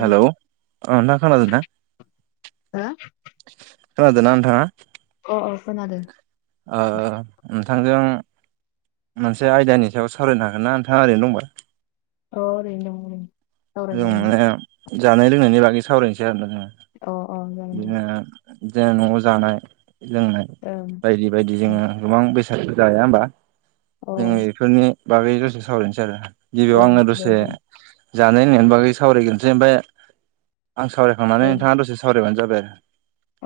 Hello ओ नोंथां खोनादों ना? हो खोनादोंना नोंथाङा? अ खोनादों। ओ नोंथांजों मोनसे आयदानि सायाव सावरायनो हागोन ना नोंथाङा ओरैनो दंबा। औ ओरैनो दं ओरैनो जों सावरायनो माने जानाय लोंनायनि बागै सावरायनोसै आरोना जोङो। हागोन दे अ जागोन बिदिनो जे न'आव जानाय लोंनाय दे बायदि बायदि ओं जोङो गोबां बेसाद जाया होनबा अ जोङो ओं बेफोरनि बागै दसे सावरायनोसै आरो गिबियाव आंनो दे दसे बुं जानाय होननायनि बागै सावरायगोन जे बे आं सावरायखांनानै नोंथाङा दसे जाबाय आरो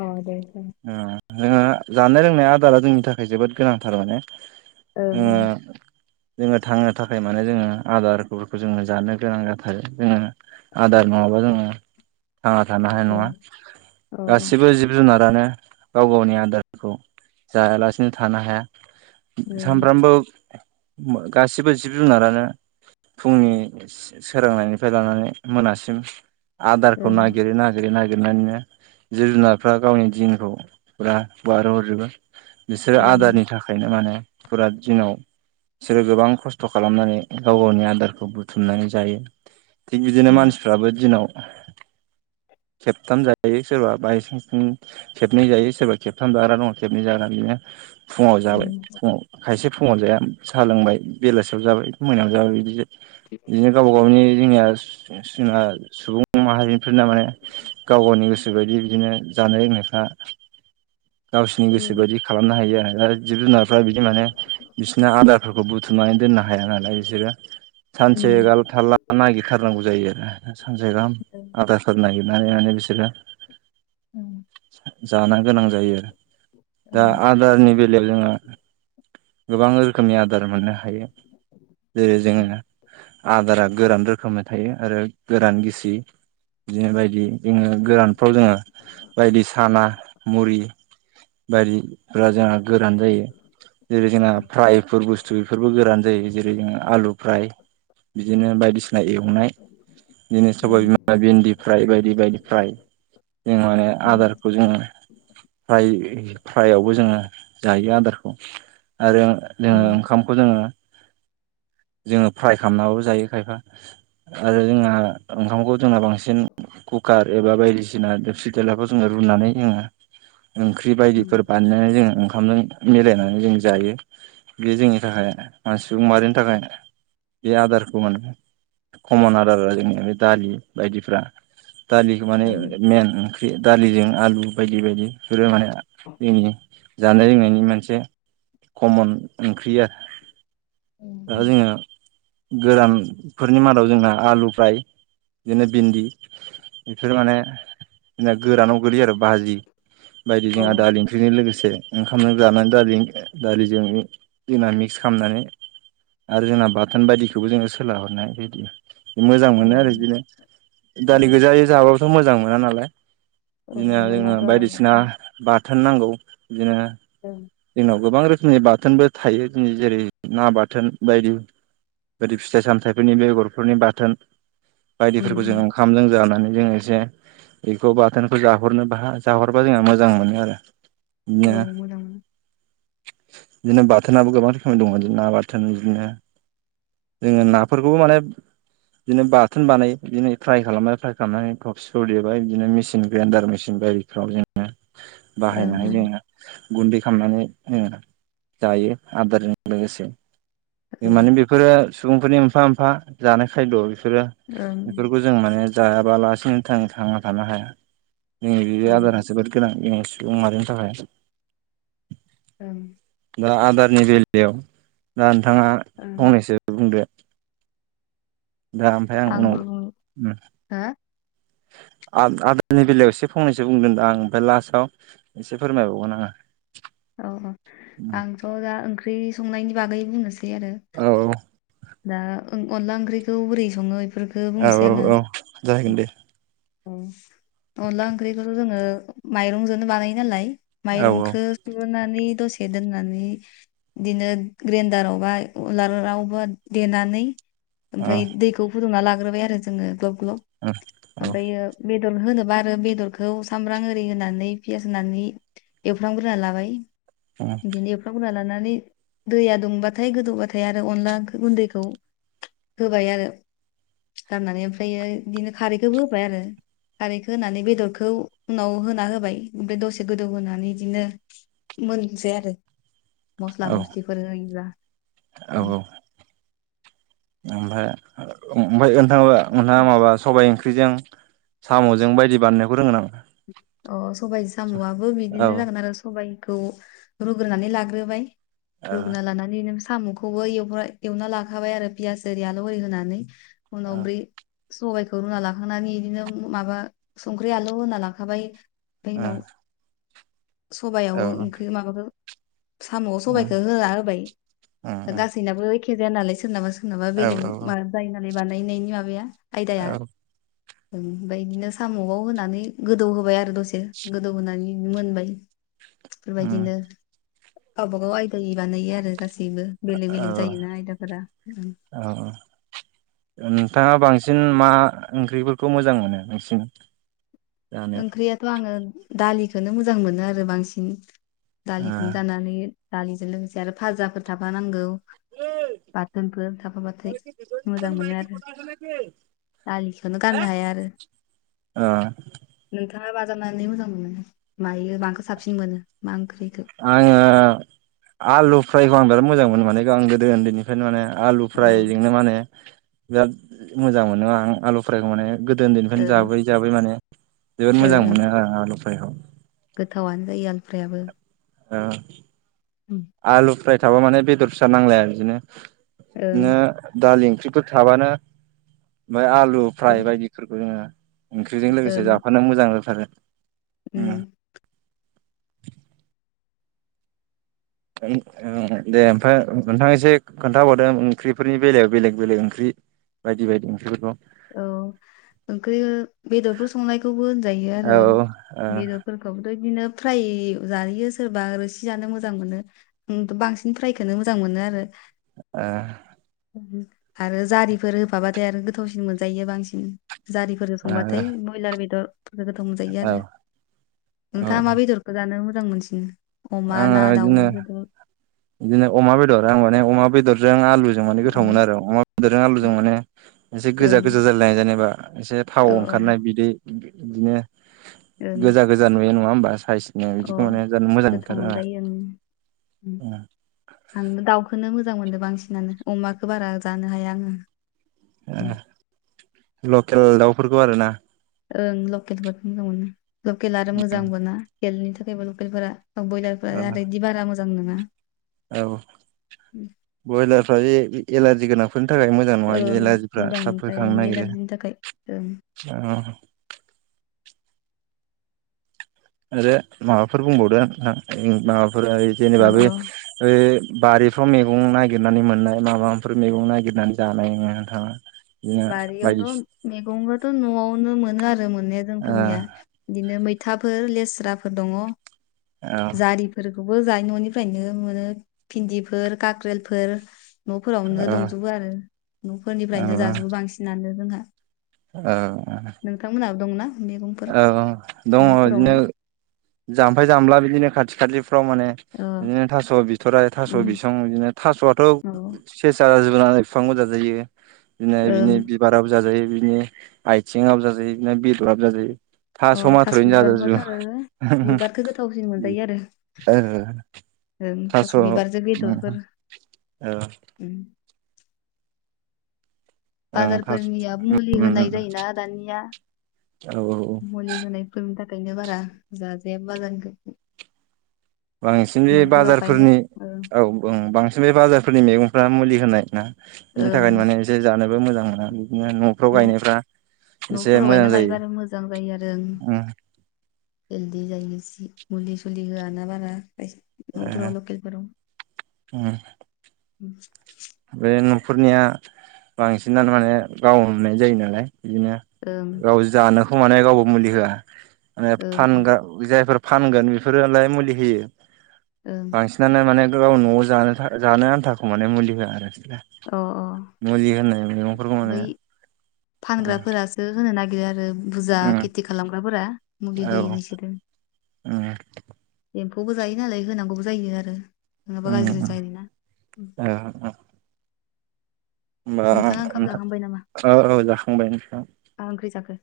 औ दे दे ओ जानाय लोंनाय आदारा जोंनि थाखाय जोबोद गोनांथार माने ओं [inaudible] जोङो थांनो थाखाय माने जोङो आदारफोरखौ जोङो जानो गोनां जाथारो जोङो आदार नङाब्ला जों थांना थानो हानाय नङा ओं ओं गासिबो जिब जुनार फोरानो गाव गावनि आदारखौ जायालासिनो थानो हाया अ सामफ्रामबो गासिबो जिब जुनारानो फुंनि सोरांनायनिफ्राय लानानै मोनासिम आदारखौ ओं नागिरै नागिरै नागिरनानैनो जिब जुनारफ्रा गावनि दिनखौ फुरा बारहोहरजोबो बिसोरो ओं ओं आदारनि थाखायनो माने फुरा दिनाव बिसोरो गोबां खस्थ' खालामनानै गाव गावनि आदारखौ बुथुमनानै जायो थिग बिदिनो उम उम मानसिफ्राबो दिनाव खेबथाम जायो सोरबा बायसान्स खेबनै जायो सोरबा खेबथाम जाग्रा दङ खेबनै जाग्रा बिदिनो फुङाव जाबाय फुङाव खायसे फुङाव जाया साहा लोंबाय बेलासियाव जाबाय मोनायाव जाबाय बिदि बिदिनो गावबा गावनि जोंनिया जों सुबुं माहारिफोरना माने गाव गावनि गोसोबायदि बिदिनो जानाय लोंनायफ्रा गावसोरनि गोसो बायदि खालामनो हायो आरो दा जिब जुनारफ्रा बिदि माने बिसिोरना आदारफोरखौ बुथुमनानै दोन दोननो हाया नालाय बिसोरो सानसेगाल थालला नागिरथारनांगौ जायो आरो सानसे गाहाम ओं आधार कार्ड नागिरनानै माने बिसोरो ओं जानो गोनां जायो आरो दा ओं आदारनि बेलायाव जोङो गोबां रोखोमनि आदार मोननो हायो जेरै जोङो आदारा गोरान रोखोमै थायो आरो गोरान गिसि बिदिनो बायदि जोङो गोरानफ्राव जोङो बायदि साना मुरि बारिफ्रा जोंहा गोरान जायो जेरै जोंना फ्रायफोर बुस्थु बेफोरबो गोरान जायो जेरै जों आलु फ्राय बिदिनो बायदिसिना एवनाय बिदिनो सबबाय ओं बिमा भिन्दि फ्राय बायदि बायदि फ्राय जों माने उम आदारखौ जों फ्राय फ्राइआवबो जोङो जायो आदारखौ आरो जोङो उम ओंखामखौ जोङो जोङो फ्राय खालामनाबो जायो खायफा आरो जोंहा ओंखामखौ जोंना बांसिन कुकार एबा बायदिसिनासि देलाखौ जों रुनानै जोङो ओंख्रि बायदिफोर उम बानायनानै जोङो ओंखामजों मिलायनानै जों जायो बे जोंनि थाखाय सुबुं माहारिनि थाखाय बे आदारखौ मोन कमन आदारा जोंनिया बे दालि बायदिफ्रा दालिखौ माने ओं उम अ मेइेन ओंख्रि दालिजों आलु बायदि बायदि फोर माने दि जानाय लोंनायनि मोनसे कमन ओंख्रि आरो दा जोङो गोरानफोरनि मादाव जोंना आलु फ्राय बिदिनो भिन्दि बेफोर माने गोरानाव गोल्लैयो आरो बाजि बायदि जोंहा दालि ओंख्रिजों लोगोसे एसे ओंखामनो जानानै दा दालिजों मिक्स खालामनानै आरो जोंना बाथोन बायदिखौबो जोङो सोलाहरनाय बायदि मोजां मोनो आरो ओं बिदिनो दालि ओं गोजायै जाबाबोथ' मोजां मोना नालाय औ बिदिनो जोङो मोनाथ' बायदिसिना बाथोन नांगौ बिदिनो ओं जोंनाव गोबां रोखोमनि बाथोनबो थायो जों जेरै ना बाथोन बाथोन बायदि बायदि फिथाइ सामथाइफोरनि बेगरफोरनि बाथोन उम बायदिफोरखौ जों ओंखामजों जानानै जोङो एसे बेखौ बाथोनखौ जाहरनो बा जाहरबा जोंहा मोजां मोनो आरो औ बिदिनो मोजां बिदिनो बाथोनाबो गोबां रोखोमनि दङ ना बाथोन बिदिनो जोङो नाफोरखौबो माने बिदिनो बाथोन बानाय बिदिनो फ्राय खालामबाय फ्राय खालामनानै थब सिफोर देबाय बिदिनो मेसिन ग्रेडार मेसिन आरिफ्राव जोङो ओं बाहायनानै जोङो गुन्दै खालामनानै जाङो जायो आदारजों लोगोसे ओं औ माने बेफोरो सुबुंफोरनि एफा मोनफा जानाय खायद'फोर बेफोरो ओं बेफोरखौ जों माने जायाबा लासिनो थांना थानो हाया जोंनि बे आदारा ओं जोबोद गोनां जोंनि सुबुं माहारिनि थाखाय ं [inaudible] दा आदारनि बेलायाव दा नोंथाङा ओं फंनैसो बुंदो दा ओमफ्राय आं आंबो बुं- उनाव हो [inaudible] आदोलनि बेलायाव एसे फंनैसो बुंगोन दां आं ओमफ्राय लास्टआव एसे फोरमायबावगोन आङो औ आंथ' दा ओंख्रि संनायनि बागै बुंनोसै औ औ [unintelligible] दा अनला ओंख्रिखौ बोरै सङो बेफोरखो औ बुंनोसै आङो औ औ जागोन दे अनला ओंख्रिखौथ' जोङो माइरंजोंनो बानाय नालाय औ माइरंखो सुग्रोनानै दसे दोननानै बिदिनो ग्रेन्दाराव बा उलारावबो देनानै ओमफ्राय दैखौ फुदुंना लाग्रोबाय आरो जोङो ग्लब औ औ ओमफाय बेद बेदर होनोबा आरो बेदरखौ सामब्राम आररि होनानै पियास होनानै एवफ्रामग्रोना लाबाय बिदिनो एवफ्राग्रोनान लानानै दैया दुंबाथाय गोदौबाथाय आरो अनला गुन्दैखौ होबाय आरो गाननानै ओमफ्रायो बिदिनो खारैखौबो होबाय आरो खारैखौ होनानै बेदरखौ उनाव होना होबाय ओमफ्राय दसे गोदौ होनोनानै बिदिनो मोननोसै आरो मस्ला औ मस्लिफोर होयोब्ला औ ओमफ्राय ओमफ्रायथाङा नोंथाङा माबा सबाइ इंख्रिजों साम'जों बायदि बानायनायखौ रोंगो नामा अ सबाय साम'आबो औ बिदिनो जागोन आरो सबायखौ रुग्रोनानै लाग्रोबाय रुग्रोना लानानानै नो साम'खौबो एव एवना लाखाबाय आरो पियास एरि आल' ओरि होनानै उनाव औ दै सबायाइखौ रुना लाखांनानै बिदिनो माबा संख्रि आलु होना लाखाबाय ओमफ्राय औ उनाव औ सबायाव उम ओंख्रि माबाफोर साम' उम सबायखौ होना होबाय दा उम गासैनाबो एखे जाया नालाय सोरनाबा सोर नाबा औ बेलेग औ माबा जायो नालाय बानायनायनि माबाया आयदाया औ ओमफ्राय बिदिनो साम'आव होनानै गोदौ होबाय आरो दसे गोदौ होनानै मोनबाय उम बेफोरबायदिनो गावबा गाव आयदायै बानायो आरो ना गासैबो बेलेग औ बेलेग जायोना आयदाफोरा औ जों मा ओंख्रिफोरखौ मोजां मोनो नोंसि ओंख्रियाथ' आङो दालिखोनो मोजां मोनो आरो बांसिन ओ दालिखौनो जानानै दालिजों लोगोसे आरो फाजाफोर थाफाानांगौ बाथोनफोर थाफाब्लाथाय मोजां मोनो आरो दालिखौनो गाननो हाया आरो ओ नोंथाङा मा जारनानै मोजां मोनो मायो माखौ साबसिन मोनो मा ओंख्रिखौ आङो आलु फ्रायखौ आं बिराद मोजां मोनो माने आं गोदो उन्दैनिफ्रायनो माने आलु अ ओं फ्रायजोंनो माने बिराद मोजां मोनो आं आलु फरायाइखौ माने गोदो उन्दैनिफ्रायनो जाबै ओ जाबै माने जोबोद मोजां मोनो आं आलुफ्रायखौ गोथावनो जायो आलुफ्रायाबो ओ ओं आलु फ्राय थाबा माने बेदर फिसा नांलाया बिदिनो ओं बिदिनो दालि ओंख्रिफोर थाबानो ओमफ्राय आलु फ्राय बायदिफोरखौ जोङो ओंख्रिजों लोगोसे ओं जाफानो मोजां जाथारो उम ओं ओं दे ओमफ्राय नोंथां एसे खोन्थाबावदो ओंख्रिफोरनि बेलायाव बेलेग बेलेग ओंख्रि बायदि बायदि ओंख्रिफोरखौ औ ओंख्रि बेदरफोर संनायखौबो होनजायो आरो औ औ बेदरफोरखौबोथ' बिदिनो‌ फ्राय जायो सोरबा रोसि जानो मोजां मोनो बांसिन फ्रायखोनो मोजां मोनो आरो ओ ओम। आरो जारिफोर होफाबाथाय आरो गोथावसिन मोनजायो बांसिन जारिफोर होखां बाथाय बयलार बेदर [inaudible] गोथाव मोनजायो औ आरो नोंथाङा औ मा बेदरखौ जानो मोजां मोनसिनो? अमा आङो ना दाउ बिदिनो बेदर औ बिदिनो अमा बेदर आं माने अमा बेदरजों आलु जों माने गोथाव मोनो आरो ओं अमा बेदरजों आलुजों माने मोनसे गोजा गोजा जालायनाय जेनेबा इसे थाव औ ओं ओंखारनाय बिदै बिदिनो ओं गोजा गोजा नुयो नङा होमबा? साइसनो बिदिखौ माने जानो मोजां औ‌ मोनथारो आरो मोनजायो ओं आंबो दाउखौनो मो मोजां मोनदो बांसिनानो अमाखो बारा जानो हाया आङो ओ लकेल दाउफोरखौ आरोना ओं लकेलफोरखौ मोजांमोनो। लकेल आरो मोजांबो ना हेल्थनि थाखायबो लकेलफोरा बयलारफोरा नाथाय बिदि बारा मोजां नङा औ बयलारफ्रा बे एलारजि गोनां फोरनो थाखाय मोजां नङा बे ओं एलजिफ्रा मोजां थाब नंखाया होखांनो इयो नागिरो एलारजिनि थाखाय ओं औ [inaudible] आरो माबाफोर बुंबावदों माबाफोर औ जेनेबा बे औ ओ बारिफ्राव मैगं नागिरनानै मोननाय माबाफोर मैगं नागिरनानै जानाङो नोंथाङा? बिदिनो बारियावथ' बायदिसिना मैगंबोथ' न'आवनो मोनो आरो आरो मोननाया औ जोंफोरनिया बिदिनो मैथाफोर लेस्राफोर दङ औ जारिफोर खौबो जोहानि न'निफ्रायनो मोनो भिन्दिफोर काक्रेलफोर न'फोरावनो दंजोबो आरो न'फोरनिफ्रायनो जाजोबो फिसिनानो जोंहा ओं ओं! नोंथांमोनहाबो दंना मैगंफोर औ औ दङ बिदिनो न'फोरावनो जाम्फै जामला बिदिनो खाथि खाथि फ्राव माने अ बिदिनो थास' बिथराइ थास' उम बिसं बिदिनो थास'आथ औ सेसा सुनानै फिफांबो जाजायो बिदिनो बिनि ओं बिबाराबो जाजायो बिदिनो आइथिङाबो जाजायो बिदिनो बेदराबो जाजायो अ थास' बिबारखौ थोरो उमहो ओं ओं। ओं थास' बिबारजों उम बेदरफोर औ। उम ओं थास' बाजारफोरनिया मुलि उम होनाय उम जायोना दानिया औ औ मुलि होनायफोरनि थाखायनो बारा जाजाया बाजारनिखो बांसिन बे बाजारफोरनि ओं औ ओं बांसिन बे बाजारफोरनि मैगं फ्रा मुलि होनाय ना बेनि ओं थाखायनो माने एसे जानोबो मोजां मोना बिदिनो न'फ्राव न' गायनायफ्रा एसे न'फोराव मोजां गायना जायो लायोबानो मोजां जायो आरो ओं उम हेलदि जायो जि मुलि सुलि होआ ना बारा न'फोराव लकेलफोराव ओं बे न'खरनिया बांसिनानो माने गाव हमनाय जायो नालाय बिदिनो गाव जानोखौ माने गावबो मुलि होआ माने ओं ओं फानग्रा जायफोर फानगोन बेफोरोलाय मुलि होयो ओं बांसिनानो माने गाव न'आव जानो जानो आन्थाखौ माने मुलि होआ आरोखि अ अ मुलि होना बै फानग्राफोरासो होनो नागिरो आरो बुजा खेथि खालामग्राफोरा मुलि होयो बिसोरो बेखौबो जायो नालाय होनांगौबो जायो आरो नङाबा गाज्रि जायोना? औ होमबा नोंथाङा ओंखाम नोथां जाखांबाय नामा ओ ओ जाखांबाय नोंथां। मा ओंख्रि जाखो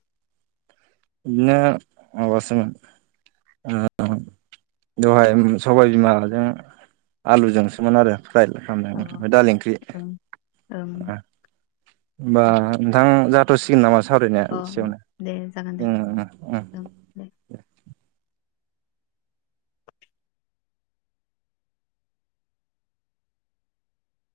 बिदिनो माबासोमोन ओ दहाय सबाय बिमाजों आलुजोंसोमोन आरो फ्राइ अ खालामनायमोन ओमफ्राइ दालि ओंख्रि ओं ओं होमबा नोंथां जाथ'सिगोन नामा? सावरायनाया अ एसेयावनो दे जागोन दे उ उ ओं दे